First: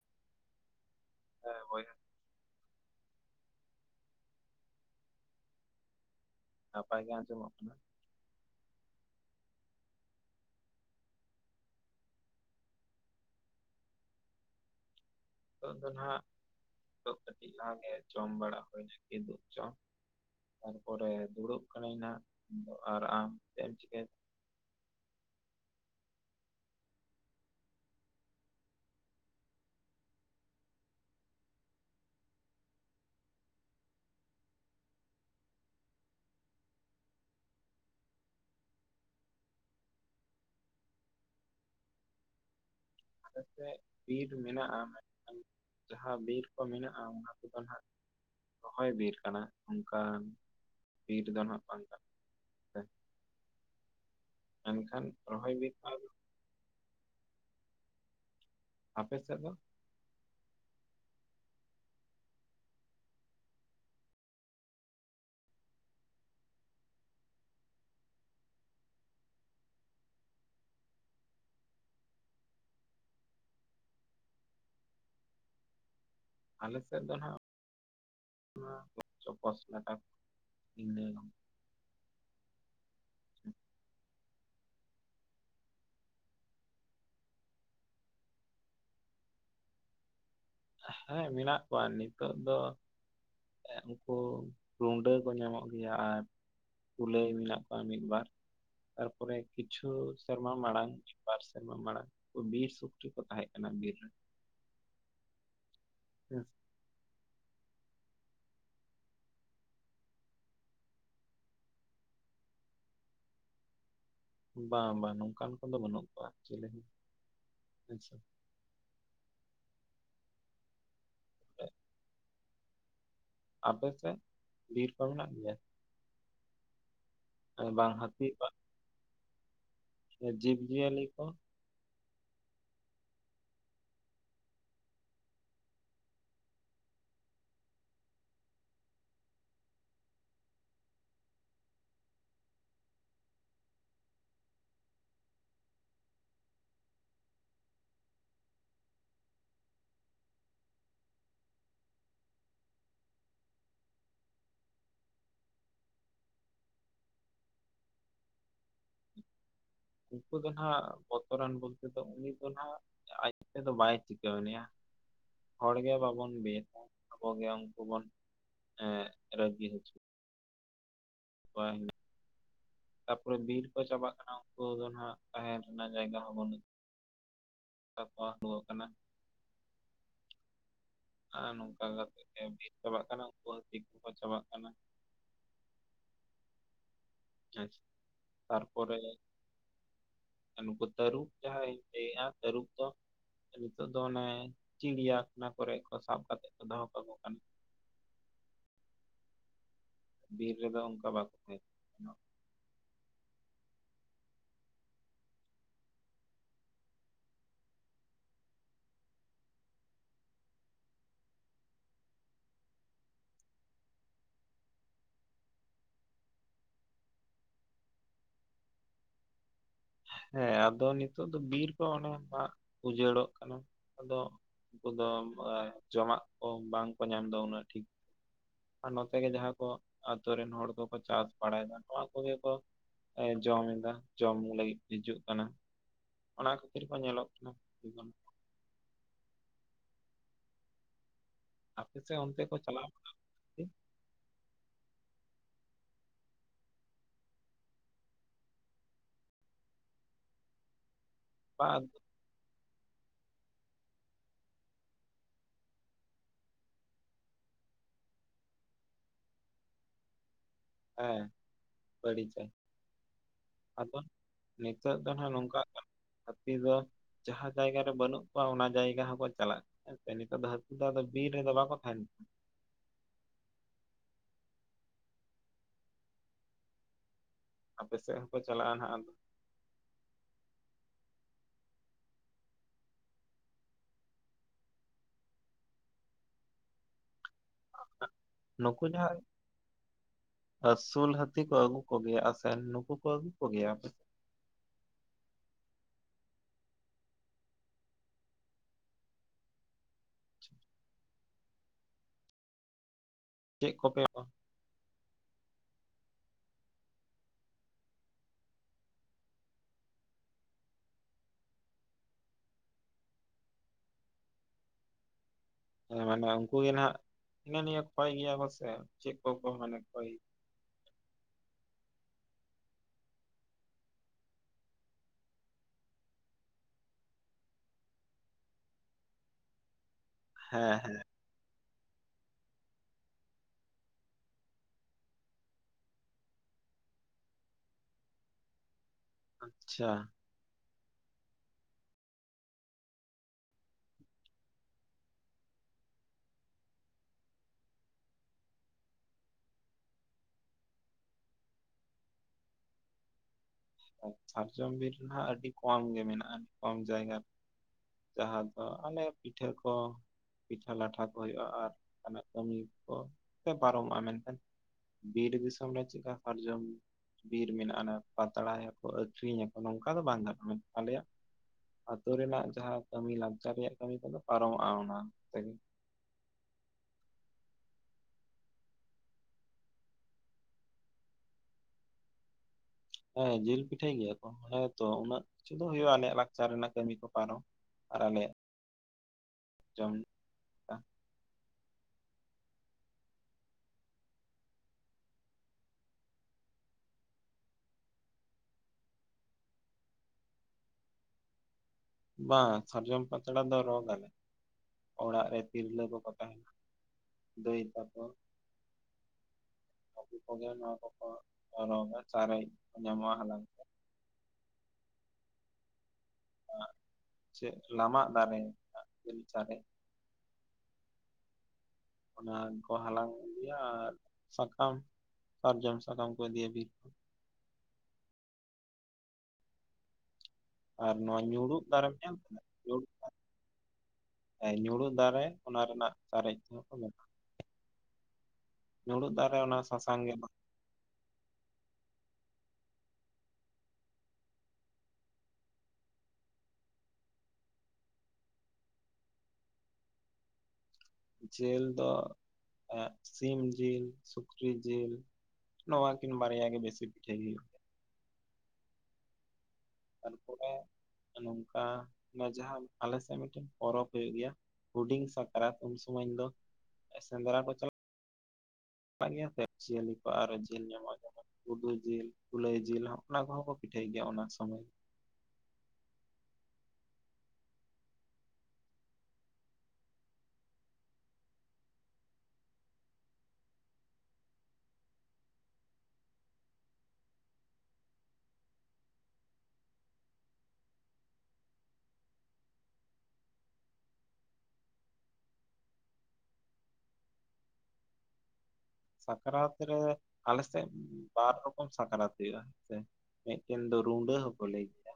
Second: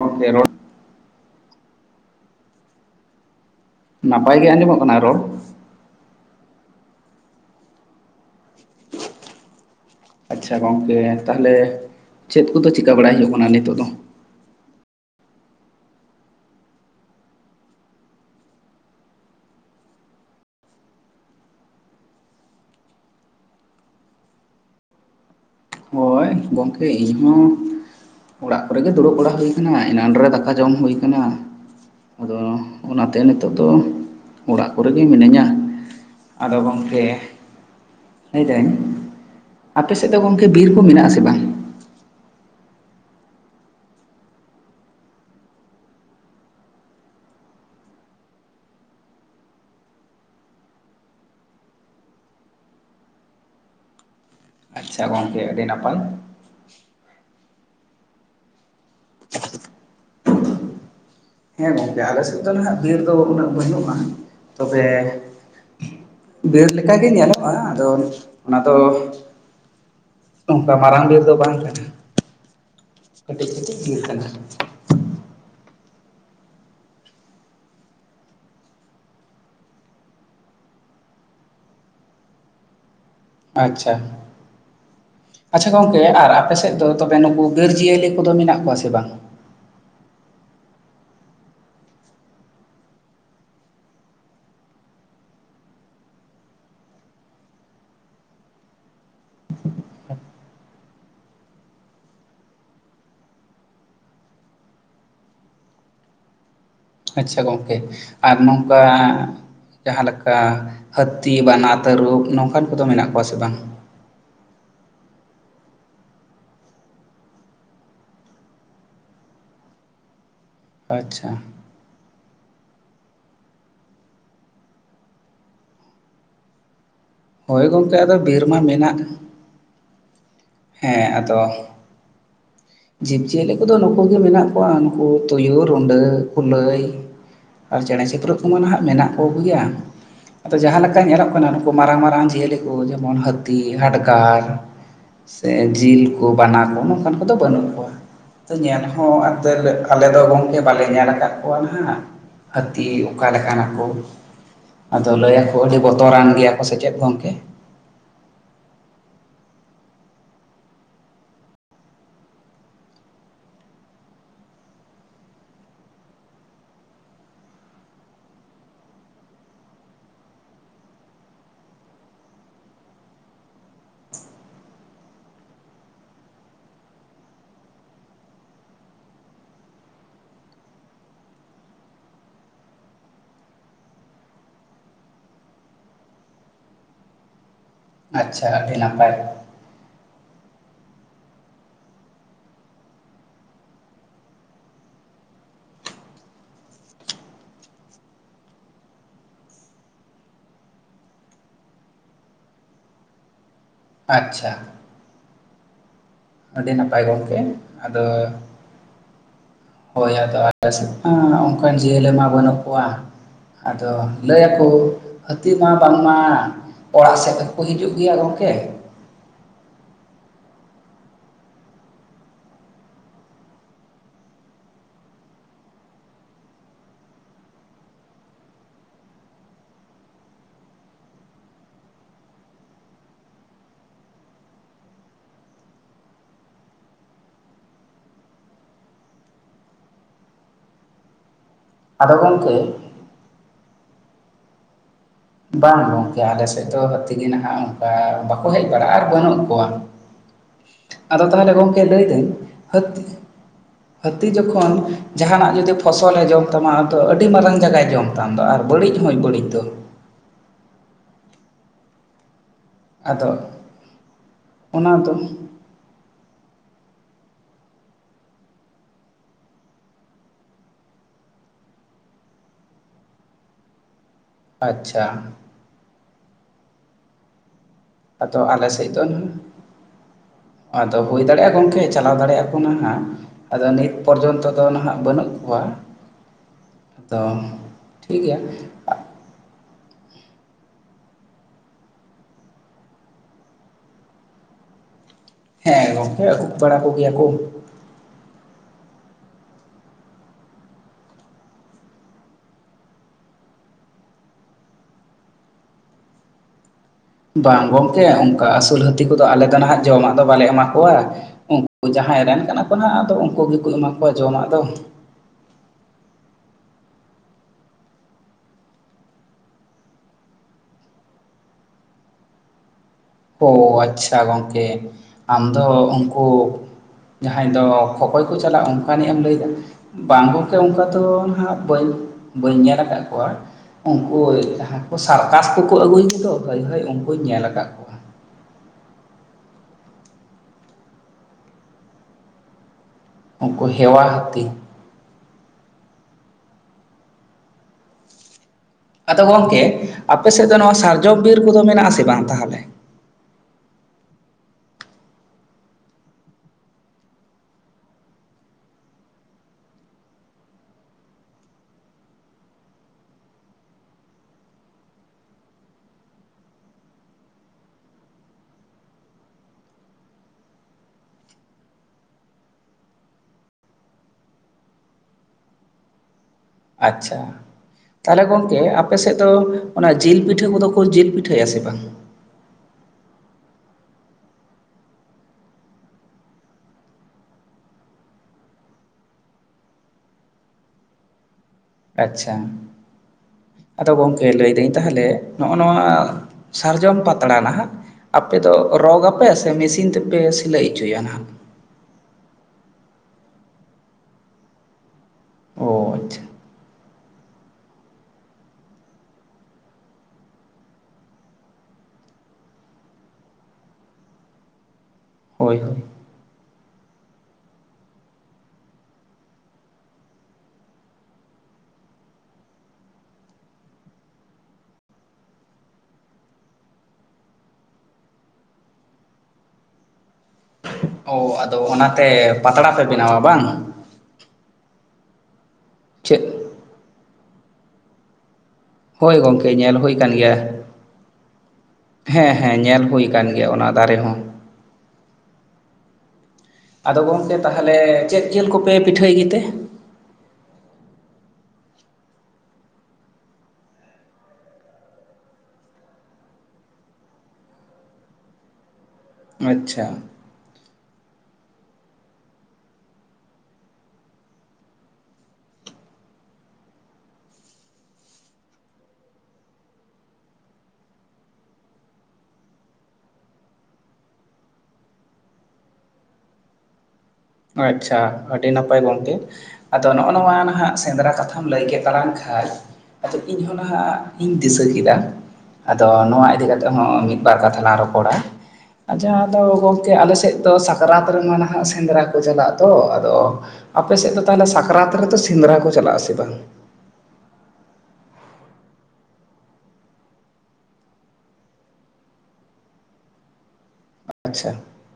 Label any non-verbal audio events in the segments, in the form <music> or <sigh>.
ᱜᱚᱝᱠᱮ ᱨᱚᱲ ᱦᱮᱸ ᱵᱚᱭᱦᱟ ᱱᱟᱯᱟᱭ ᱜᱮ ᱟᱸᱡᱚᱢᱚᱜ ᱠᱟᱱᱟ ᱨᱚᱲ? ᱱᱟᱯᱟᱭ ᱜᱮ ᱟᱡᱚᱢᱚᱜ ᱠᱟᱱᱟ᱾ ᱟᱪᱪᱷᱟ ᱜᱚᱝᱠᱮ ᱛᱟᱦᱞᱮ ᱪᱮᱫ ᱠᱚᱫᱚ ᱪᱤᱠᱟ ᱵᱟᱲᱟᱭ ᱦᱩᱭᱩᱜ ᱠᱟᱱᱟ ᱱᱤᱛᱚᱜ ᱫᱚ? ᱱᱤᱛᱚᱜ ᱫᱚ ᱱᱟᱦᱟᱜ ᱱᱤᱛᱚᱜ ᱠᱟᱹᱴᱤᱡ ᱞᱟᱦᱮ ᱜᱮ ᱡᱚᱢ ᱵᱟᱲᱟ ᱦᱩᱭᱱᱟ ᱠᱤᱫᱩᱜ ᱡᱚᱢ᱾ ᱛᱟᱨᱯᱚᱨᱮ ᱫᱩᱲᱩᱵ ᱠᱟᱱᱟᱭ ᱱᱟ ᱟᱨ ᱟᱢ ᱪᱮᱜ ᱮᱢ ᱪᱤᱠᱟᱹᱭ ᱦᱳᱭ ᱜᱚᱢᱠᱮ ᱤᱧ ᱦᱚᱸ ᱚᱲᱟᱜ ᱠᱚᱨᱮ ᱜᱮ ᱫᱩᱲᱩᱵ ᱵᱟᱲᱟ ᱦᱩᱭ ᱠᱟᱱᱟ ᱮᱱᱟᱱ ᱨᱮ ᱫᱟᱠᱟ ᱡᱚᱢ ᱦᱩᱭ ᱠᱟᱱᱟ᱾ ᱟᱫᱚ ᱚᱱᱟ ᱛᱮ ᱱᱤᱛᱚᱜ ᱫᱚ ᱚᱲᱟᱜ ᱠᱚᱨᱮ ᱜᱮ ᱢᱤᱱᱟᱹᱧᱟ᱾ ᱟᱫᱚ ᱜᱚᱝᱠᱮ ᱤ-ᱫᱟᱹᱧ ᱟᱯᱮ ᱥᱮᱡ ᱫᱚ ᱜᱚᱝ ᱵᱤᱨ ᱠᱚ ᱢᱮᱱᱟᱜᱼᱟ ᱥᱮ ᱵᱟᱝ? ᱟᱞᱮ ᱥᱮᱜ ᱵᱤᱨ ᱢᱮᱱᱟᱜᱼᱟ, ᱢᱮᱱᱠᱷᱟᱱ ᱡᱟᱦᱟᱸ ᱵᱤᱨ ᱠᱚ ᱢᱮᱱᱟᱜᱼᱟ ᱚᱱᱟ ᱠᱚᱫᱚ ᱦᱟᱜ ᱨᱚᱦᱚᱭ ᱵᱤᱨ ᱠᱟᱱᱟ ᱚᱱᱠᱟᱱ ᱵᱤᱨ ᱫᱚ ᱱᱟᱦᱟᱜ ᱵᱟᱝ᱾ ᱟᱪᱪᱷᱟ ᱮᱱᱠᱷᱟᱱ ᱜᱚᱝᱠᱮ ᱨᱚᱦᱚᱭ ᱟᱹᱰᱤ ᱵᱤᱨ ᱱᱟᱯᱟᱭ <inaudible> ᱟᱯᱮ ᱥᱮᱫ ᱫᱚ? ᱦᱮᱸ ᱜᱚᱝᱠᱮ ᱟᱞᱮ ᱥᱮᱡ ᱫᱚ ᱢᱮᱱᱟᱜ ᱵᱤᱨ ᱫᱚ ᱩᱱᱟᱹᱜ ᱵᱟᱹᱱᱩᱜᱼᱟ᱾ ᱛᱚᱵᱮ ᱵᱮᱨ ᱞᱮᱠᱟ ᱜᱮ ᱧᱮᱞᱚᱜᱼᱟ ᱟᱫᱚ ᱚᱱᱟ ᱛᱚ ᱚᱝᱠᱟ ᱢᱟᱨᱟᱝ ᱵᱤᱨ ᱫᱚ ᱵᱟᱝ ᱠᱟᱱᱟ, ᱠᱟᱹᱴᱤᱡ ᱠᱟᱹᱴᱤᱡ ᱵᱤᱨ ᱠᱟᱱᱟ᱾ ᱟᱞᱮ ᱥᱮᱫ ᱫᱚ ᱦᱟᱸᱜ <inaudible> ᱪᱚᱯᱚᱥ ᱞᱟᱴᱟ ᱠᱚ <inaudible> ᱟᱪᱪᱷᱟ᱾ ᱟᱪᱪᱷᱟ ᱜᱚᱝᱠᱮ ᱟᱨ ᱟᱯᱮ ᱥᱮᱡ ᱫᱚ ᱛᱚᱵᱮ ᱱᱩᱠᱩ ᱵᱤᱨ ᱡᱤᱭᱟᱹᱞᱤ ᱠᱚᱫᱚ ᱢᱮᱱᱟᱜ ᱠᱚᱣᱟ ᱥᱮ ᱵᱟᱝ? ᱦᱮᱸ ᱢᱮᱱᱟᱜ ᱠᱚᱣᱟ ᱱᱤᱛᱳᱜ ᱫᱚ ᱮ ᱩᱱᱠᱩ ᱨᱩᱸᱰᱟᱹ ᱠᱚ ᱧᱟᱢᱚᱜ ᱜᱮᱭᱟ, ᱟᱨ ᱠᱩᱞᱟᱹᱭ ᱢᱮᱱᱟᱜ ᱠᱚᱣᱟ ᱢᱤᱫᱼᱵᱟᱨ᱾ ᱛᱟᱨᱯᱚᱨᱮ ᱠᱤᱪᱷᱩ ᱥᱮᱨᱢᱟ ᱢᱟᱲᱟᱝ ᱵᱟᱨ ᱥᱮᱨᱢᱟ ᱢᱟᱲᱟᱝ᱾ ᱵᱤᱨ ᱥᱩᱠᱨᱤ ᱠᱚ ᱛᱟᱦᱮᱸ ᱠᱟᱱᱟ ᱵᱤᱨ ᱨᱮ᱾ ᱦᱮ᱾ ᱟᱪᱪᱷᱟ ᱜᱚᱢᱠᱮ ᱟᱨ ᱱᱚᱝᱠᱟ ᱡᱟᱦᱟᱸ ᱞᱮᱠᱟ ᱦᱟᱹᱛᱤ, ᱵᱟᱱᱟ, ᱛᱟᱹᱨᱩᱵ ᱱᱚᱝᱠᱟᱱ ᱠᱚᱫᱚ ᱢᱮᱱᱟᱜ ᱠᱚᱣᱟ ᱥᱮ ᱵᱟᱝ? ᱵᱟ ᱵᱟᱝ ᱱᱚᱝᱠᱟᱱ ᱠᱚᱫᱚ ᱵᱟᱹᱱᱩᱜ ᱠᱚᱣᱟ ᱪᱮᱞᱮ ᱦᱚᱸ, ᱟᱪᱪᱷᱟ᱾ ᱟᱪᱪᱷᱟ᱾ <inaudible> ᱟᱯᱮ ᱪᱮᱜ ᱵᱤᱨ ᱠᱚ ᱢᱮᱱᱟᱜ ᱜᱮᱭᱟ? ᱦᱳᱭ ᱵᱟᱝ ᱜᱚᱝᱠᱮ ᱟᱫᱚ ᱵᱤᱨ ᱢᱟ ᱢᱮᱱᱟᱜ᱾ ᱟᱹᱡᱤᱢ ᱦᱮᱸ, ᱟᱫᱚ ᱡᱤᱵᱽᱼᱡᱤᱭᱟᱹᱞᱤ ᱠᱚᱫᱚ ᱱᱩᱠᱩ ᱜᱮ ᱢᱮᱱᱟᱜ ᱠᱚᱣᱟ ᱱᱩᱠᱩ ᱛᱩᱭᱩ, ᱨᱩᱰᱟᱹ, ᱠᱩᱞᱟᱹᱭ᱾ ᱟᱨ ᱪᱮᱬᱮᱼᱪᱤᱯᱨᱩᱫ ᱠᱚᱢᱟ ᱱᱟᱦᱟᱜ ᱢᱮᱱᱟᱜ ᱠᱚ ᱜᱮᱭᱟ᱾ ᱟᱫᱚ ᱡᱟᱦᱟᱸ ᱞᱮᱠᱟ ᱧᱮᱞᱚᱜ ᱠᱟᱱᱟ ᱱᱩᱠᱩ ᱢᱟᱨᱟᱝ ᱢᱟᱨᱟᱝ ᱡᱤᱭᱟᱹᱞᱤ ᱠᱚ ᱡᱮᱢᱚᱱ ᱦᱟᱹᱛᱤ, ᱦᱟᱰᱜᱟᱨ᱾ ᱥᱮ ᱡᱤᱞ ᱠᱚ, ᱵᱟᱱᱟ ᱠᱚ ᱱᱚᱝᱠᱟᱱ ᱠᱚᱫᱚ ᱵᱟᱹᱱᱩᱜ ᱠᱚᱣᱟ᱾ ᱛᱮ ᱧᱮᱞ ᱦᱚᱸ ᱟᱛᱮ ᱫᱚ ᱟᱞᱮ ᱫᱚ ᱜᱚᱝᱠᱮ ᱵᱟᱞᱮ ᱧᱮᱞ ᱟᱠᱟᱫ ᱠᱚᱣᱟ ᱦᱟᱸᱜ᱾ ᱦᱟᱹᱛᱤ ᱚᱠᱟ ᱞᱮᱠᱟᱱᱟ ᱠᱚ? ᱟᱫᱚ ᱞᱟᱹᱭᱟ ᱠᱚ, ᱟᱹᱰᱤ ᱵᱚᱛᱚᱨᱟᱱ ᱜᱮᱭᱟ ᱠᱚ ᱥᱮ ᱪᱮᱫ ᱜᱚᱝᱠᱮ? ᱩᱱᱠᱩ ᱫᱚ ᱦᱟᱸᱜ ᱵᱚᱛᱚᱨᱟᱱ ᱵᱚᱞᱛᱮ ᱫᱚ ᱩᱱᱤ ᱫᱚ ᱱᱟᱜ ᱟᱡᱽ ᱛᱮᱫᱚ ᱵᱟᱭ ᱪᱤᱠᱟᱹᱣ ᱟᱱᱤᱼᱟ᱾ ᱦᱚᱲ ᱜᱮ ᱵᱟᱵᱚᱱ ᱵᱮᱥᱟ, ᱟᱵᱚ ᱜᱮ ᱩᱱᱠᱩ ᱵᱚᱱ ᱮᱸ ᱨᱟᱹᱜᱤ ᱦᱚᱪᱚ ᱠᱚᱣᱟ ᱛᱟᱯᱚᱨᱮ ᱵᱤᱨ ᱠᱚ ᱪᱟᱵᱟᱜ ᱠᱟᱱᱟ ᱩᱱᱠᱩ ᱫᱚ ᱱᱟᱦᱟᱜ ᱛᱟᱦᱮᱱ ᱨᱮᱱᱟᱜ ᱡᱟᱭᱜᱟ ᱦᱚᱸ ᱵᱟᱹᱱᱩᱜ ᱛᱟᱠᱚᱣᱟ ᱦᱳ ᱠᱟᱱᱟ᱾ ᱟᱨ ᱱᱚᱝᱠᱟ ᱠᱟᱛᱮ ᱜᱮ ᱵᱤᱨ ᱪᱟᱵᱟᱜ ᱠᱟᱱᱟ ᱩᱱᱠᱩ ᱦᱟᱹᱛᱤ ᱠᱚᱠᱚ ᱪᱟᱵᱟᱜ ᱠᱟᱱᱟ᱾ ᱟᱪᱷ ᱟᱪᱪᱷᱟ ᱟᱹᱰᱤ ᱛᱟᱨᱯᱚᱨᱮ ᱱᱟᱯᱟᱭ ᱟ ᱱᱩᱠᱩ ᱛᱟᱹᱨᱩᱯ ᱡᱟᱦᱟᱸᱭ ᱞᱟᱹᱭᱮᱜᱼᱟ ᱛᱟᱹᱨᱩᱯ ᱛᱚ ᱱᱤᱛᱚᱜ ᱫᱚ ᱚᱱᱮ ᱪᱤᱜ ᱤᱧ ᱞᱟᱭᱟ ᱚᱱᱟ ᱠᱚᱨᱮᱜ ᱠᱚ ᱥᱟᱵ ᱠᱟᱛᱮᱜ ᱠᱚ ᱫᱚᱦᱚ ᱠᱟᱠᱚ ᱠᱟᱱᱟ᱾ ᱵᱤᱨ ᱨᱮᱫᱚ ᱚᱱᱠᱟ ᱵᱟᱠᱚ ᱛᱟᱦᱮᱸ ᱱᱟ᱾ ᱟᱪᱪᱷᱟ ᱟᱹᱰᱤ ᱱᱟᱯᱟᱭ ᱜᱚᱝᱠᱮ ᱟᱫᱚ ᱦᱳᱭ ᱟᱫᱚ ᱟᱞᱮ ᱥᱮᱫ ᱢᱟ ᱚᱝᱠᱟᱱ ᱡᱤᱭᱟᱹᱞᱤ ᱢᱟ ᱵᱟᱹᱱᱩᱜ ᱠᱚᱣᱟ᱾ ᱟᱫᱚ ᱞᱟᱹᱭᱟᱠᱚ ᱦᱟᱹᱛᱤ ᱢᱟ ᱵᱟᱝᱢᱟ ᱚᱲᱟᱜ ᱥᱮᱫ ᱦᱚᱸᱠᱚ ᱦᱤᱡᱩᱜ ᱜᱮᱭᱟ ᱜᱚᱝᱠᱮ? ᱦᱮᱸ ᱟᱫᱚ ᱱᱤᱛᱚᱜ ᱫᱚ ᱵᱤᱨ ᱠᱚ ᱚᱱᱮ ᱢᱟᱜ ᱩᱡᱟᱹᱲᱚᱜ ᱠᱟᱱᱟ, ᱟᱫᱚ ᱩᱱᱠᱩ ᱫᱚ ᱮ ᱡᱚᱢᱟᱜ ᱠᱚ ᱵᱟᱝᱠᱩ ᱧᱟᱢᱫᱟ ᱩᱱᱟᱹᱜ ᱴᱷᱤᱠ᱾ ᱟᱨ ᱱᱚᱛᱮ ᱜᱮ ᱡᱟᱦᱟᱸ ᱠᱚ ᱟᱛᱳ ᱨᱮᱱ ᱦᱚᱲ ᱠᱚᱠᱚ ᱪᱟᱥ ᱵᱟᱲᱟᱭᱮᱫᱟ ᱱᱚᱣᱟ ᱠᱚᱜᱮ ᱠᱚ ᱮ ᱡᱚᱢ ᱮᱫᱟ ᱡᱚᱢ ᱞᱟᱹᱜᱤᱫ ᱦᱤᱡᱩᱜ ᱠᱟᱱᱟ᱾ ᱚᱱᱟ ᱠᱷᱟᱹᱛᱤᱨ ᱠᱚ ᱧᱮᱞᱚᱜ ᱠᱟᱱᱟ ᱟᱰᱤ ᱜᱟᱱ ᱟᱯᱮ ᱟᱫᱚ ᱥᱮ ᱚᱱᱛᱮ ᱜᱚᱢᱠᱮ ᱠᱚ ᱪᱟᱞᱟᱣ ᱵᱟᱲᱟᱜ ᱵᱟᱝ ᱜᱚᱝᱠᱮ ᱟᱞᱮᱥᱮᱫ ᱫᱚ ᱦᱟᱹᱛᱤ ᱜᱮ ᱱᱟᱦᱟᱜ ᱚᱝᱠᱟ ᱵᱟᱠᱚ ᱦᱮᱡ ᱵᱟᱲᱟᱜᱼᱟ, ᱟᱨ ᱵᱟᱹᱱᱩᱜ ᱠᱚᱣᱟ᱾ ᱟᱫᱚ ᱛᱟᱦᱚᱞᱮ ᱵᱟ ᱜᱚᱢᱠᱮ ᱞᱟᱹᱭᱫᱟᱹᱧ ᱦᱟᱹᱛᱤ ᱦᱟᱹᱛᱤ ᱡᱚᱠᱷᱚᱱ ᱡᱟᱦᱟᱱᱟᱜ ᱡᱩᱫᱤ ᱯᱷᱚᱥᱚᱞᱮ ᱡᱚᱢ ᱛᱟᱢᱟ, ᱟᱫᱚ ᱟᱹᱰᱤ ᱢᱟᱨᱟᱝ ᱡᱟᱜᱟᱭ ᱡᱚᱢ ᱛᱟᱢ ᱫᱚ ᱟᱨ ᱵᱟᱹᱲᱤᱡ ᱦᱚᱸᱭ ᱵᱟᱹᱲᱤᱡ ᱫᱚ᱾ ᱦᱮᱸ ᱵᱟᱹᱲᱤᱡᱟᱭ᱾ ᱟᱫᱚ ᱟᱫᱚ ᱱᱤᱛᱚᱜ ᱫᱚ ᱦᱟᱸᱜ ᱱᱚᱝᱠᱟᱜ ᱠᱟᱱᱟ ᱦᱟᱹᱛᱤ ᱫᱚ ᱡᱟᱦᱟᱸ ᱡᱟᱭᱜᱟ ᱨᱮ ᱵᱟᱹᱱᱩᱜ ᱠᱚᱣᱟ ᱚᱱᱟ ᱡᱟᱭᱜᱟ ᱦᱚᱸᱠᱚ ᱪᱟᱞᱟᱜ᱾ ᱦᱮᱸᱥᱮ ᱱᱤᱛᱚᱜ ᱫᱚ ᱦᱟᱹᱛᱤ ᱫᱚ ᱵᱤᱨ ᱨᱮ ᱫᱚ ᱵᱟᱠᱩ ᱛᱟᱦᱮᱱ᱾ ᱟᱪᱪᱷᱟ ᱟᱯᱮ ᱥᱮᱫ ᱦᱚᱸᱠᱚ ᱟᱫᱚ ᱟᱞᱮ ᱪᱟᱞᱟᱜᱼᱟ ᱥᱮᱫ ᱱᱟᱜ ᱫᱚ ᱟᱫᱚ ᱱᱟᱦ ᱟᱫᱚ ᱦᱩᱭ ᱫᱟᱲᱮᱭᱟᱜᱼᱟ ᱜᱚᱢᱠᱮ, ᱪᱟᱞᱟᱣ ᱫᱟᱲᱮᱜᱼᱟ ᱠᱚ ᱱᱟᱦᱟᱸᱜ᱾ ᱟᱫᱚ ᱱᱤᱛ ᱯᱚᱨᱡᱚᱱᱛᱚ ᱫᱚ ᱱᱟᱦᱟᱜ ᱵᱟᱹᱱᱩᱜ ᱠᱚᱣᱟ, ᱟᱫᱚ ᱴᱷᱤᱠ ᱜᱮᱭᱟ᱾ <unintelligible> ᱟᱹᱥᱩᱞ ᱦᱟᱹᱛᱤ ᱠᱚ ᱟᱹᱜᱩ ᱠᱚᱜᱮᱭᱟ ᱟᱥᱮᱱ ᱱᱩᱠᱩ ᱠᱚ ᱟᱹᱜᱩ ᱠᱚᱜᱮᱭᱟ ᱟᱯᱮ ᱦᱮᱸ ᱜᱚᱝᱠᱮ ᱟᱹᱜᱩ ᱵᱟᱲᱟ ᱠᱚ ᱜᱮᱭᱟ ᱠᱚ᱾ <inaudible> ᱪᱮᱫ ᱠᱚᱯᱮ ᱵᱟᱝ ᱜᱚᱝᱠᱮ ᱚᱝᱠᱟ ᱟᱹᱥᱩᱞ ᱦᱟᱹᱛᱤ ᱠᱚᱫᱚ ᱟᱞᱮ ᱫᱚ ᱱᱟᱦᱟᱸᱜ ᱡᱚᱢᱟᱜ ᱫᱚ ᱵᱟᱞᱮ ᱮᱢᱟ ᱠᱚᱣᱟ᱾ ᱩᱝᱠᱩ ᱡᱟᱸᱦᱟᱭ ᱨᱮᱱ ᱠᱟᱱᱟ ᱠᱚ ᱱᱟᱦᱟᱜ ᱟᱫᱚ ᱩᱝᱠᱩ ᱜᱮᱠᱚ ᱮᱢᱟ ᱠᱚᱣᱟ ᱡᱚᱢᱟᱜ ᱫᱚ᱾ ᱦᱮᱸ ᱢᱟᱱᱮ ᱩᱝᱠᱩ ᱜᱮ ᱱᱟᱦᱟᱜ ᱦᱤᱱᱟᱹ ᱱᱤᱭᱟᱹ ᱠᱚᱭ ᱜᱮᱭᱟ ᱠᱚᱥᱮ ᱪᱮᱫ ᱠᱚᱠᱚ ᱢᱟᱱᱮ ᱠᱷᱳᱭ ᱚ ᱟᱪᱪᱷᱟ ᱜᱚᱝᱠᱮ ᱟᱢᱫᱚ ᱩᱝᱠᱩ ᱡᱟᱸᱦᱟᱭ ᱫᱚ ᱠᱷᱚᱠᱚᱭ ᱠᱚ ᱪᱟᱞᱟᱜ ᱚᱝᱠᱟᱱᱤᱡ ᱮᱢ ᱞᱟᱹᱭ ᱫᱟ? ᱵᱟᱝ ᱜᱚᱝᱠᱮ ᱦᱮᱸ ᱚᱝᱠᱟ ᱦᱮᱸ ᱫᱚ ᱱᱟᱦᱟᱜ ᱵᱟᱹᱧ ᱵᱟᱹᱧ ᱧᱮᱞ ᱠᱟᱜ ᱠᱚᱣᱟ᱾ ᱩᱝᱠᱩ ᱡᱟᱸᱦᱟᱭ ᱠᱚ ᱥᱟᱨᱠᱟᱥ ᱠᱚᱠᱚ ᱟᱹᱜᱩᱭ ᱜᱮᱫᱚ ᱦᱳᱭ ᱦᱳᱭ ᱩᱝᱠᱩᱧ ᱧᱮᱞ ᱟᱠᱟᱜ ᱠᱚᱣᱟ᱾ ᱟᱪᱪᱷᱟ ᱩᱝᱠᱩ ᱦᱮᱣᱟ ᱦᱟᱹᱛᱤ᱾ ᱟᱫᱚ ᱜᱚᱝᱠᱮ ᱟᱯᱮ ᱥᱮᱫ ᱫᱚ ᱱᱚᱣᱟ ᱥᱟᱨᱡᱚᱢ ᱵᱤᱨ ᱠᱚᱫᱚ ᱢᱮᱱᱟᱜᱼᱟ ᱥᱮ ᱵᱟᱝ ᱛᱟᱦᱞᱮ? ᱥᱟᱨᱡᱚᱢ ᱵᱤᱨ ᱨᱮ ᱱᱟᱦᱟᱜ ᱟᱹᱰᱤ ᱠᱚᱢ ᱜᱮ ᱢᱮᱱᱟᱜᱼᱟ ᱠᱚᱢ ᱡᱟᱭᱜᱟ ᱡᱟᱸᱦᱟ ᱫᱚ ᱟᱞᱮ ᱯᱤᱴᱷᱟᱹ ᱠᱚ ᱯᱤᱴᱷᱷᱟ ᱞᱟᱴᱷᱟ ᱠᱚ ᱦᱩᱭᱩᱜᱼᱟ, ᱟᱨ ᱚᱱᱠᱟᱱᱟᱜ ᱠᱟᱹᱢᱤ ᱠᱚ ᱥᱮ ᱯᱟᱨᱚᱢᱚᱜᱼᱟ ᱢᱮᱱᱠᱷᱟᱱ ᱵᱤᱨ ᱫᱤᱥᱚᱢ ᱨᱮ ᱪᱮᱜᱠᱟ ᱥᱟᱨᱡᱚᱢ ᱵᱤᱨ ᱢᱮᱱᱟᱜᱼᱟ, ᱮ ᱯᱟᱛᱲᱟ ᱭᱟᱠᱚ, ᱟᱠᱷᱨᱤᱧᱟᱠᱚ, ᱱᱚᱝᱠᱟ ᱫᱚ ᱵᱟᱝ ᱜᱟᱱᱚᱜᱼᱟ᱾ ᱟᱞᱮᱭᱟᱜ ᱟᱹᱛᱳ ᱨᱮᱱᱟᱜ ᱡᱟᱸᱦᱟ ᱠᱟᱹᱢᱤ ᱞᱟᱠᱪᱟᱨ ᱨᱮᱭᱟᱜ ᱠᱟᱹᱢᱤ ᱠᱚᱫᱚ ᱯᱟᱨᱚᱢᱚᱜᱼᱟ ᱚᱱᱟ ᱛᱮᱜᱮ᱾ ᱟᱪᱪᱷᱟ ᱛᱟᱦᱞᱮ ᱜᱚᱝᱠᱮ ᱟᱯᱮ ᱥᱮᱜ ᱫᱚ ᱚᱱᱟ ᱡᱤᱞ ᱯᱤᱴᱷᱟᱹ ᱠᱚᱫᱚ ᱠᱚ ᱡᱤᱞ ᱯᱤᱴᱷᱟᱹᱭᱟ ᱥᱮ ᱵᱟᱝ? ᱦᱮᱸ ᱡᱤᱞ ᱯᱤᱴᱷᱟᱹᱭ ᱜᱮᱭᱟ ᱠᱚ, ᱦᱮᱸᱛᱚ ᱩᱱᱟᱹᱜ ᱠᱤᱪᱷᱩ ᱫᱚ ᱦᱩᱭᱩᱜᱼᱟ ᱟᱞᱮᱭᱟᱜ ᱞᱟᱠᱪᱟᱨ ᱨᱮᱱᱟᱜ ᱠᱟᱹᱢᱤ ᱠᱚ ᱯᱟᱨᱚᱢ᱾ ᱟᱨ ᱟᱞᱮ ᱡᱮᱢ ᱟᱪᱪᱷᱟ ᱟᱫᱚ ᱜᱚᱢᱠᱮ ᱞᱟᱹᱭᱫᱟᱹᱧ ᱛᱟᱦᱚᱞᱮ ᱱᱚᱜ-ᱚ ᱱᱚᱣᱟ ᱥᱟᱨᱡᱚᱢ ᱯᱟᱛᱲᱟ ᱱᱟᱦᱟᱜ ᱟᱯᱮ ᱫᱚ ᱨᱚᱜ ᱟᱯᱮ ᱥᱮ ᱢᱮᱥᱤᱱ ᱛᱮᱯᱮ ᱥᱤᱞᱟᱹᱭ ᱚᱪᱚᱭᱟ ᱱᱟᱜ ᱵᱟᱝ ᱥᱟᱨᱡᱚᱢ ᱯᱟᱛᱲᱟ ᱫᱚ ᱨᱚᱜ ᱟᱞᱮ ᱚᱲᱟᱜ ᱨᱮ ᱚ ᱛᱤᱨᱞᱟᱹ ᱠᱚ ᱠᱚ ᱟᱪᱪᱷᱟ ᱛᱟᱦᱮᱸᱱᱟ ᱫᱟᱹᱭ ᱛᱟᱠᱚ ᱟᱹᱠᱩ ᱠᱚᱜᱮ ᱱᱚᱣᱟ ᱠᱚᱠᱚ ᱨᱚᱠᱟ ᱪᱟᱨᱮᱡ ᱧᱟᱢᱚᱜᱼᱟ ᱦᱟᱞᱟᱝ ᱛᱮ ᱦᱳᱭ ᱦᱳᱭ ᱪᱮᱫ ᱞᱟᱢᱟᱜ ᱫᱟᱨᱮ ᱤᱞ ᱪᱟᱨᱮᱡ ᱚᱱᱟ ᱠᱚ ᱦᱟᱞᱟᱝ ᱟᱜᱩᱭᱟ ᱟᱨ ᱥᱟᱠᱟᱢ ᱥᱟᱨᱡᱚᱢ ᱥᱟᱠᱟᱢ ᱠᱚ ᱤᱫᱤᱭᱟ ᱵᱤᱨ ᱛᱮ ᱟᱨ ᱚ ᱱᱚᱣᱟ ᱟᱫᱚ ᱧᱲᱩᱫ ᱫᱟᱨᱮᱢ ᱧᱮᱞ ᱚᱱᱟᱛᱮ ᱠᱟᱫᱟ ᱯᱟᱛᱲᱟ ᱯᱮ ᱧᱩᱲᱩᱫ ᱵᱮᱱᱟᱣᱟ ᱵᱟᱝ ᱫᱟᱨᱮᱹ ᱧᱲᱩᱫ ᱫᱟᱨᱮ ᱚᱱᱟ ᱨᱮᱱᱟᱜ ᱪᱮᱫ ᱪᱟᱨᱮᱡ ᱛᱮᱦᱚ ᱠᱚ ᱵᱮᱱᱟᱣᱼᱟ, ᱦᱳᱭ ᱫᱟᱨᱮ ᱜᱚᱢᱠᱮ ᱚᱱᱟ ᱧᱮᱞ ᱦᱳᱭ ᱥᱟᱥᱟᱝ ᱟᱠᱟᱱ ᱜᱮ ᱜᱮᱭᱟ ᱵᱟᱝ, ᱦᱮᱸ ᱦᱮᱸ ᱧᱮᱞ ᱦᱳᱭ ᱠᱟᱱ ᱜᱮᱭᱟ ᱚᱱᱟ ᱫᱟᱨᱮ ᱦᱚᱸ ᱟᱫᱚ ᱜᱚᱢᱠᱮ ᱛᱟᱦᱚᱞᱮ ᱪᱮᱫ ᱡᱮᱞ ᱠᱚᱯᱮ ᱯᱤᱴᱷᱟᱹᱭ ᱜᱮᱛᱮ, ᱡᱮᱹᱞ ᱫᱚ ᱥᱤᱢ ᱡᱤᱞ ᱥᱩᱠᱨᱤ ᱡᱤᱞ, ᱱᱚᱣᱟ ᱠᱤᱱ ᱵᱟᱨᱭᱟ ᱜᱮ ᱵᱮᱥᱤ ᱯᱤᱴᱷᱟᱹᱭ ᱦᱩᱭᱩᱜ-ᱟ, ᱟᱪᱪᱷᱟ ᱛᱟᱨᱯᱚᱨᱮ ᱱᱚᱝᱠᱟ ᱡᱟᱸᱦᱟ ᱟᱞᱮ ᱥᱮᱫ ᱢᱤᱫᱴᱮᱱ ᱯᱚᱨᱚᱵᱽ ᱦᱩᱭᱩᱜ ᱜᱮᱭᱟ ᱦᱩᱸᱰᱤᱧ ᱥᱟᱠᱨᱟᱛ ᱩᱱᱥᱚᱧ ᱫᱚ ᱥᱮᱸᱫᱽᱨᱟ ᱠᱚ ᱪᱟᱞᱟᱜ᱾ ᱵᱟ ᱜᱮᱭᱟ ᱯᱮ ᱡᱮᱞᱮᱠᱟ ᱟᱨᱦᱚᱸ ᱡᱮᱞ ᱧᱟᱢᱚᱜ ᱡᱟᱢᱚᱜ᱾ ᱜᱩᱰᱩ ᱡᱤᱞ ᱠᱩᱞᱟᱹᱭ ᱡᱤᱞ ᱦᱚᱜᱼᱚ ᱱᱟ ᱠᱚᱦᱚᱸ ᱠᱚ ᱯᱤᱴᱷᱟᱹᱭ ᱜᱮᱭᱟ ᱚᱱᱟ ᱥᱚᱢᱚᱭ᱾ ᱟᱪᱪᱷᱟ, ᱟᱹᱰᱤ ᱱᱟᱯᱟᱭ ᱜᱚᱝᱠᱮ᱾ ᱟᱫᱚ ᱱᱚᱜᱼᱚ ᱱᱚᱣᱟ ᱱᱟᱦᱟᱜ ᱥᱮᱸᱫᱽᱨᱟ ᱠᱟᱛᱷᱟᱢ ᱞᱟᱹᱭ ᱠᱮᱫ ᱛᱟᱞᱟᱝ ᱠᱷᱟᱡ᱾ ᱟᱫᱚ ᱤᱧᱦᱚᱸ ᱱᱟᱦᱟᱜ ᱤᱧ ᱫᱤᱥᱟᱹ ᱠᱮᱫᱟ᱾ ᱟᱫᱚ ᱱᱚᱣᱟ ᱤᱫᱤ ᱠᱟᱛᱮᱜ ᱦᱚᱸ ᱢᱤᱫᱵᱟᱨ ᱠᱟᱛᱷᱟ ᱞᱟᱝ ᱨᱚᱯᱚᱲᱟ᱾ ᱟᱪᱪᱷᱟ ᱟᱸᱫᱚ ᱜᱚᱢᱠᱮ ᱟᱞᱮ ᱥᱮᱫ ᱫᱚ ᱥᱟᱠᱨᱟᱛ ᱨᱮᱢᱟ ᱱᱟᱦᱟᱜ ᱥᱮᱸᱫᱽᱨᱟ᱾ ᱠᱚ ᱪᱟᱞᱟᱜᱼᱟ ᱛᱚ, ᱟᱫᱚ ᱟᱯᱮ ᱥᱮᱫ ᱫᱚ ᱛᱟᱦᱚᱞᱮ ᱥᱟᱠᱨᱟᱛ ᱨᱮᱫᱚ ᱥᱮᱸᱫᱽᱨᱟ ᱠᱚ ᱪᱟᱞᱟᱜ-ᱟ ᱥᱮ ᱵᱟᱝ? ᱥᱟᱠᱨᱟᱛ ᱨᱮ ᱟᱞᱮ ᱥᱮᱫ ᱵᱟᱨ ᱨᱚᱠᱚᱢ ᱥᱟᱠᱨᱟᱛ ᱦᱳᱭᱳᱜ-ᱟ ᱥᱮ, ᱢᱤᱫᱴᱮᱱ ᱫᱚᱼᱼ ᱨᱩᱰᱟᱹ ᱦᱚ ᱠᱚ ᱟᱪᱪᱷᱟ ᱞᱟᱹᱭ ᱜᱮᱭᱟ᱾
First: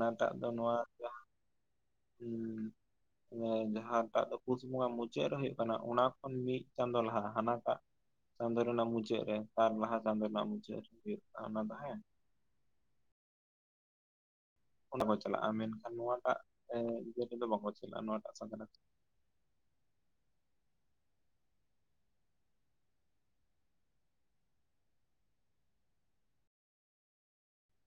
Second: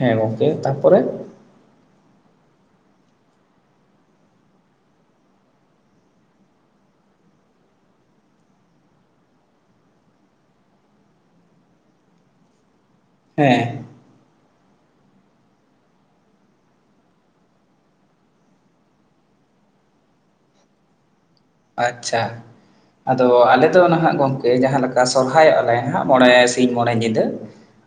ᱦᱮᱸ ᱫᱚ ᱜᱚᱢᱠᱮ ᱱᱚᱣᱟ ᱛᱟᱨᱯᱚᱨᱮ ᱦᱩᱸ᱾ ᱡᱟᱦᱟᱸᱴᱟᱜ ᱫᱚ ᱯᱩᱥ ᱵᱚᱸᱜᱟ ᱢᱩᱪᱟᱹᱫ ᱨᱮ ᱦᱩᱭᱩᱜ ᱠᱟᱱᱟ ᱚᱱᱟ ᱠᱷᱚᱱ ᱢᱤᱫ ᱪᱟᱸᱫᱳ ᱞᱟᱦᱟ ᱦᱟᱱᱟᱴᱟᱜ, ᱪᱟᱸᱫᱳ ᱨᱮᱱᱟᱜ ᱢᱩᱪᱟᱹᱫ ᱨᱮ ᱛᱟᱨ ᱞᱟᱦᱟ ᱪᱟᱸᱫᱳ ᱨᱮᱱᱟᱜ ᱢᱩᱪᱟᱹᱫ ᱨᱮ ᱦᱩᱭᱩᱜᱼᱟ ᱚᱱᱟ ᱫᱚ ᱦᱮᱸ, ᱦᱮᱸ ᱚᱱᱟ ᱠᱚ ᱪᱟᱞᱟᱜᱼᱟ ᱢᱮᱱᱠᱷᱟᱱ ᱱᱚᱣᱟᱴᱟᱜ ᱤᱭᱟᱹ ᱨᱮᱫᱚ ᱵᱟᱠᱚ ᱪᱟᱞᱟᱜᱼᱟ ᱱᱚᱣᱟᱴᱟᱜ ᱥᱟᱠᱨᱟᱛ, ᱟᱪᱪᱷᱟ ᱟᱫᱚ ᱟᱞᱮ ᱫᱚ ᱱᱟᱦᱟᱜ ᱜᱚᱢᱠᱮ ᱡᱟᱦᱟᱸ ᱞᱮᱠᱟ ᱥᱚᱨᱦᱟᱭᱚᱜᱼᱟ ᱞᱮ ᱢᱚᱸᱬᱮ ᱥᱤᱧ ᱢᱚᱸᱬᱮ ᱧᱤᱫᱟᱹ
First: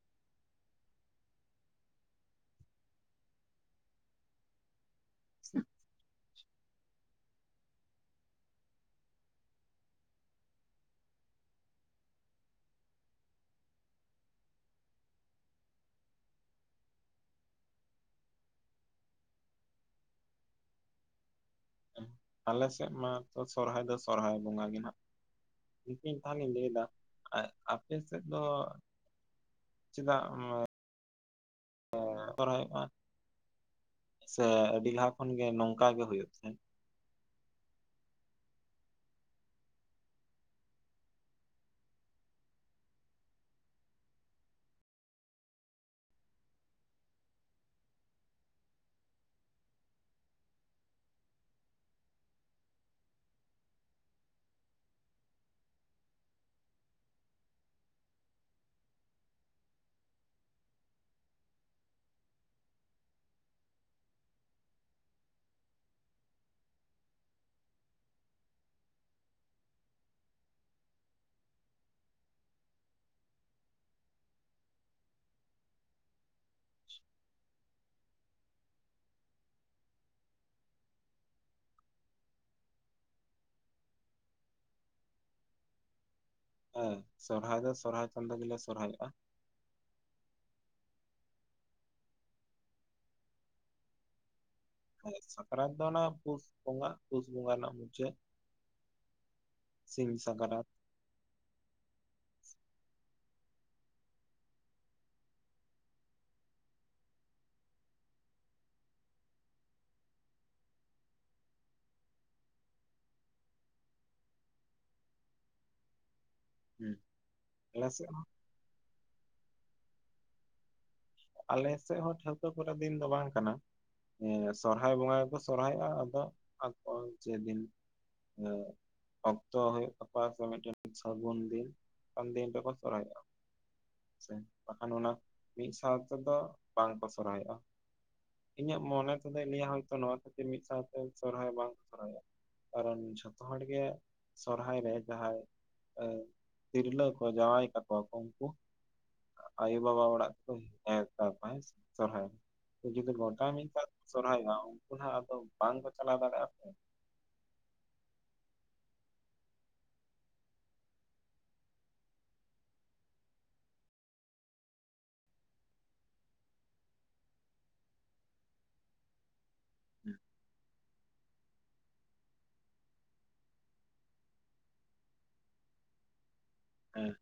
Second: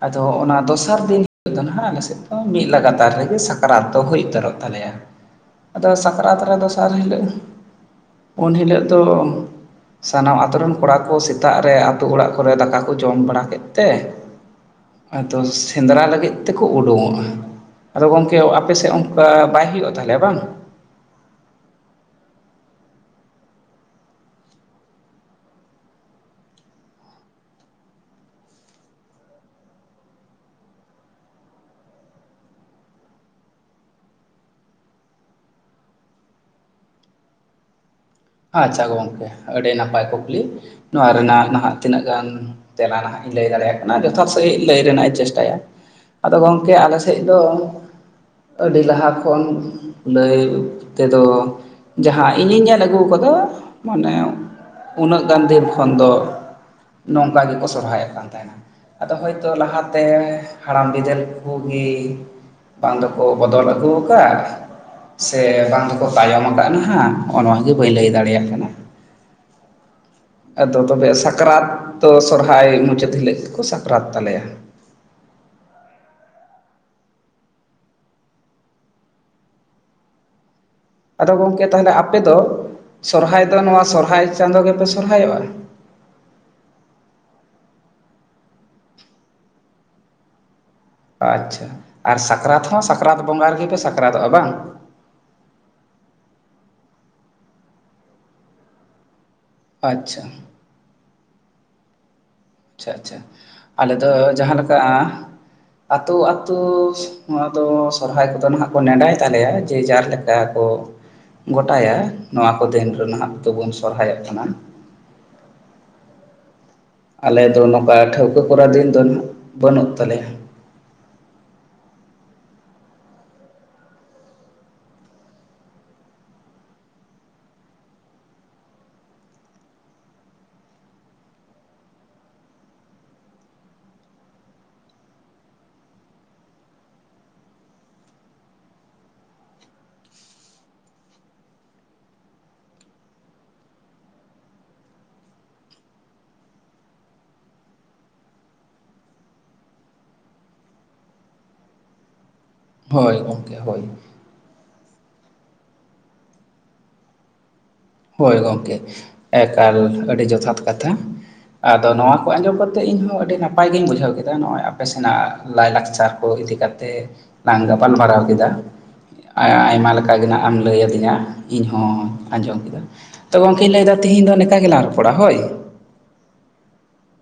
ᱟᱫᱚ ᱚᱱᱟ ᱫᱚᱥᱟᱨ ᱫᱤᱱ ᱫᱚᱱᱟᱦᱟᱜ ᱟᱞᱮ ᱥᱮᱫ ᱫᱚ ᱢᱤᱫ ᱞᱟᱜᱟᱛᱟᱨ ᱨᱮᱸᱜᱮ ᱥᱟᱠᱨᱟᱛ ᱫᱚ ᱦᱩᱭ ᱩᱛᱟᱹᱨᱚᱜ ᱛᱟᱞᱮᱭᱟ ᱟᱫᱚ ᱥᱟᱠᱨᱟᱛ ᱨᱮ ᱫᱚᱥᱟᱨ ᱦᱤᱞᱳᱜ ᱩᱱ ᱦᱤᱞᱳᱜ ᱫᱚ ᱥᱟᱱᱟᱢ ᱟᱛᱩ ᱨᱮᱱ ᱠᱚᱲᱟ ᱠᱚ ᱥᱮᱛᱟᱜ ᱨᱮ ᱟᱹᱛᱩ ᱚᱲᱟᱜ ᱠᱚᱨᱮ ᱫᱟᱠᱟ ᱠᱚ ᱡᱚᱢ ᱵᱟᱲᱟ ᱠᱮᱫ ᱛᱮ ᱟᱫᱚ ᱥᱮᱸᱫᱽᱨᱟ ᱞᱟᱹᱜᱤᱫ ᱛᱮᱠᱚ ᱩᱰᱩᱝ ᱚᱜᱼᱟ, ᱟᱫᱚ ᱜᱚᱝᱠᱮ ᱟᱯᱮᱥᱮᱫ ᱚᱱᱠᱟ ᱵᱟᱭ ᱦᱩᱭᱩᱜᱼᱟ ᱛᱟᱦᱚᱞᱮ ᱵᱟᱝ, ᱟᱞᱮ ᱥᱮᱫ ᱢᱟ ᱛᱚ ᱥᱚᱨᱦᱟᱭ ᱫᱚ ᱥᱚᱨᱦᱟᱭ ᱵᱚᱸᱜᱟ ᱜᱮ ᱱᱷᱟᱜ ᱫᱤᱠᱷᱤ ᱛᱟᱦᱚᱞᱮᱧ ᱞᱟᱹᱭᱫᱟ ᱟᱯᱮ ᱥᱮᱫ ᱫᱚ ᱪᱮᱫᱟᱜ ᱚᱱᱱᱚ <inaudible> ᱥᱮ ᱟᱹᱰᱤ ᱞᱟᱦᱟ ᱠᱷᱚᱱ ᱜᱮ ᱱᱚᱝᱠᱟ ᱜᱮ ᱦᱩᱭᱩᱜ ᱛᱟᱦᱮᱸᱫ, ᱟᱪᱪᱷᱟ ᱜᱚᱝᱠᱮ ᱟᱹᱰᱤ ᱱᱟᱯᱟᱭ ᱠᱩᱠᱞᱤ ᱱᱚᱣᱟ ᱨᱮᱱᱟᱜ ᱱᱟᱦᱟᱜ ᱛᱤᱱᱟᱹᱜ ᱜᱟᱱ, ᱛᱮᱞᱟ ᱱᱟᱦᱟᱜ ᱤᱧ ᱞᱟᱹᱭ ᱫᱟᱲᱮᱭᱟᱜ ᱠᱟᱱᱟ ᱡᱚᱛᱷᱟᱛ ᱥᱟᱺᱦᱤᱜ ᱞᱟᱹᱭ ᱨᱮᱱᱟᱜ ᱤᱧ ᱪᱮᱥᱴᱟᱭᱟ, ᱟᱫᱚ ᱜᱚᱢᱠᱮ ᱟᱞᱮ ᱥᱮᱡ ᱫᱚ ᱟᱹᱰᱤ ᱞᱟᱦᱟ ᱠᱷᱚᱱ ᱞᱟᱹᱭ ᱛᱮᱫᱚ ᱡᱟᱦᱟᱸ ᱤᱧᱤᱧ ᱧᱮᱞ ᱟᱹᱜᱩ ᱠᱚᱫᱚ ᱢᱟᱱᱮ ᱩᱱᱟᱹᱜ ᱜᱟᱱ ᱫᱷᱮᱨ ᱠᱷᱚᱱ ᱫᱚ ᱱᱚᱝᱠᱟ ᱜᱮᱠᱚ ᱥᱚᱨᱦᱟᱭᱚᱜ ᱠᱟᱱ ᱛᱟᱦᱮᱸᱱᱟ ᱟᱫᱚ ᱦᱳᱭᱛᱳ ᱞᱟᱦᱟᱛᱮ ᱦᱟᱲᱟᱢ ᱵᱤᱫᱟᱹᱞ ᱠᱩᱜᱤ, ᱵᱟᱝ ᱫᱚᱠᱚ ᱵᱚᱫᱚᱞ ᱟᱹᱜᱩ ᱟᱠᱟᱫ, ᱥᱮ ᱵᱟᱝ ᱫᱚᱠᱚ ᱛᱟᱭᱚᱢ ᱟᱠᱟᱜ ᱱᱟᱦᱟᱜ ᱚᱱᱟ ᱜᱮ ᱵᱟᱹᱧ ᱞᱟᱹᱭ ᱫᱟᱲᱮᱭᱟᱜ ᱠᱟᱱᱟ ᱟᱫᱚ ᱛᱚᱵᱮ ᱥᱟᱠᱨᱟᱛ ᱫᱚ ᱥᱚᱨᱦᱟᱭ ᱢᱩᱪᱟᱹᱫ ᱦᱤᱞᱳᱜ ᱜᱮᱠᱚ ᱥᱟᱠᱨᱟᱛ ᱛᱟᱞᱮᱭᱟ ᱟᱫᱚ ᱜᱚᱝᱠᱮ ᱛᱟᱦᱚᱞᱮ ᱟᱯᱮ ᱫᱚ ᱥᱚᱨᱦᱟᱭ ᱫᱚ ᱱᱚᱣᱟ ᱥᱚᱨᱦᱟᱭ ᱪᱟᱸᱫᱳ ᱜᱮᱯᱮ ᱥᱚᱨᱦᱟᱭᱚᱜᱼᱟ, ᱦᱮᱸ ᱥᱚᱨᱦᱟᱭ ᱫᱚ ᱥᱚᱨᱦᱟᱭ ᱪᱟᱸᱫᱳ ᱜᱮᱞᱮ ᱥᱚᱨᱦᱟᱭᱚᱜᱼᱟ, ᱟᱪᱪᱷᱟ ᱟᱨ ᱥᱟᱠᱨᱟᱛ ᱦᱚᱸ ᱥᱟᱠᱨᱟᱛ ᱵᱚᱸᱜᱟ ᱨᱮᱜᱮ ᱯᱮ ᱥᱟᱠᱨᱟᱛᱚᱜᱼᱟ ᱵᱟᱝ, ᱦᱮᱸ ᱥᱟᱠᱨᱟᱛ ᱫᱚ ᱚᱱᱟ ᱯᱩᱥ ᱵᱚᱸᱜᱟ ᱯᱩᱥ ᱵᱚᱸᱜᱟ ᱨᱮᱱᱟᱜ ᱢᱩᱪᱟᱹᱫ ᱥᱤᱧ ᱟᱪᱪᱷᱟ ᱥᱟᱠᱨᱟᱛ ᱟᱪᱪᱷᱟᱼᱟᱪᱪᱷᱟ ᱟᱞᱮ ᱫᱚ ᱡᱟᱦᱟᱸ ᱞᱮᱠᱟ ᱟᱛᱳ ᱟᱛᱳ ᱱᱚᱣᱟ ᱫᱚ ᱥᱚᱨᱦᱟᱭ ᱠᱚᱫᱚ ᱱᱟᱦᱟᱜ ᱠᱚ ᱱᱮᱰᱟᱭ ᱛᱟᱞᱮᱭᱟ ᱡᱮᱡᱟᱨ ᱞᱮᱠ ᱡᱟᱦᱟ ᱠᱚ ᱜᱚᱴᱟᱭᱟ ᱱᱚᱣᱟ ᱠᱚ ᱫᱤᱱ ᱨᱮᱱᱟᱜ ᱫᱚᱵᱩᱱ ᱥᱚᱨᱦᱟᱭᱚᱜ ᱠᱟᱱᱟ ᱾ ᱦᱮᱸ ᱟᱞᱮ ᱫᱚ ᱱᱚᱝᱠᱟ ᱥᱮᱫ ᱦᱚᱸ ᱴᱷᱟᱹᱣᱠᱟᱹ ᱠᱚᱨᱟ ᱫᱤᱱ ᱫᱚ ᱵᱟᱹᱱᱩᱜ ᱛᱟᱞᱮᱭᱟ ᱾ ᱟᱞᱮ ᱥᱮᱫ ᱦᱚᱸ ᱴᱷᱟᱹᱣᱠᱟᱹ ᱠᱚᱨᱟ ᱫᱤᱱ ᱫᱚ ᱵᱟᱝ ᱠᱟᱱᱟ᱾ ᱦᱮᱸ ᱥᱚᱨᱦᱟᱭ ᱵᱚᱸᱜᱟ ᱨᱮᱠᱚ ᱥᱚᱨᱦᱟᱭᱚᱜᱼᱟ ᱟᱫᱚ ᱟᱠᱚ ᱪᱮᱫᱤᱱ ᱦᱮᱸᱜᱻ ᱚᱠᱛᱚ ᱦᱩᱭᱩᱜ ᱛᱟᱠᱚᱣᱟ ᱥᱮ ᱢᱤᱴᱮᱱ ᱥᱟᱹᱜᱩᱱ ᱫᱤᱱ ᱩᱱ ᱫᱤᱱ ᱨᱮᱠᱚ ᱥᱚᱨᱦᱟᱭᱚᱜᱼᱟ᱾ ᱥᱮᱸ ᱵᱟᱠᱷᱟᱱ ᱚᱱᱟ ᱢᱤᱫ ᱥᱟᱶᱛᱮᱫᱚ ᱵᱟᱝᱠᱚ ᱥᱚᱨᱦᱟᱭᱚᱜᱼᱟ᱾ ᱤᱧᱟᱹᱜ ᱢᱚᱱᱮ ᱛᱮᱫᱚ ᱞᱟᱹᱭᱟ ᱦᱚᱭᱛᱚ ᱱᱚᱣᱟ ᱠᱷᱟᱹᱛᱤᱨ ᱢᱤᱫ ᱥᱟᱶᱛᱮ ᱥᱚᱨᱦᱟᱭ ᱵᱟᱝᱠᱚ ᱥᱚᱨᱦᱟᱭᱚᱜᱼᱟ? ᱠᱟᱨᱚᱱ ᱡᱷᱚᱛᱚ ᱦᱚᱲ ᱜᱮ ᱥᱚᱨᱦᱟᱭ ᱨᱮ ᱡᱟᱦᱟᱭ ᱛᱤᱨᱞᱟᱹ ᱠᱚ ᱡᱟᱶᱟᱭ ᱠᱟᱠᱚᱣᱟ ᱠᱚ ᱩᱱᱠᱩ ᱟᱭᱳᱵᱟᱵᱟ ᱚᱲᱟᱜ <unintelligible> ᱡᱩᱫᱤ ᱦᱳᱭ ᱱᱚᱝᱠᱟ ᱜᱚᱢᱠᱮ ᱦᱩᱭ ᱦᱳᱭ ᱠᱚᱜᱼᱟ᱾ ᱥᱚᱨᱦᱟᱭᱮᱱᱟᱢ ᱩᱱᱠᱩ ᱱᱟᱦᱟᱜ ᱟᱫᱚ ᱵᱟᱝᱠᱚ ᱪᱟᱞᱟᱣ ᱫᱟᱲᱮᱭᱟᱜᱼᱥᱮᱸ ᱦᱳᱭ ᱜᱚᱝᱠᱮ ᱮᱠᱟᱞ ᱟᱹᱰᱤ ᱡᱚᱛᱷᱟᱛ ᱠᱟᱛᱷᱟ ᱾ ᱟᱫᱚ ᱱᱚᱣᱟ ᱠᱚ ᱟᱸᱡᱚᱢ ᱠᱟᱛᱮᱫ ᱤᱧ ᱦᱚᱸ ᱟᱹᱰᱤ ᱱᱟᱯᱟᱭ ᱜᱤᱧ ᱵᱩᱡᱷᱟᱹᱣ ᱠᱮᱫᱟ ᱱᱚᱜᱼᱚᱭ ᱟᱯᱮ ᱥᱮᱱᱟᱜ ᱞᱟᱭᱼᱞᱟᱠᱪᱟᱨ ᱠᱚ ᱤᱫᱤ ᱠᱟᱛᱮᱫ ᱞᱟᱝ ᱜᱟᱯᱟᱞᱢᱟᱨᱟᱣ ᱠᱮᱫᱟ᱾ ᱟᱭᱢᱟ ᱞᱮᱠᱟ ᱜᱮ ᱦᱟᱸᱜ ᱮᱢ ᱞᱟᱹᱭ ᱟᱹᱫᱤᱧᱟ ᱤᱧᱦᱚᱸ ᱟᱡᱚᱢ ᱠᱮᱫᱟ᱾ ᱛᱚ ᱜᱚᱝᱠᱮ ᱞᱟᱹᱭᱫᱟ ᱛᱤᱦᱤᱧ ᱫᱚ ᱱᱮᱠᱟ ᱜᱮᱞᱟᱝ ᱨᱚᱯᱚᱲᱟ ᱦᱳᱭ? ᱦᱮᱸᱻ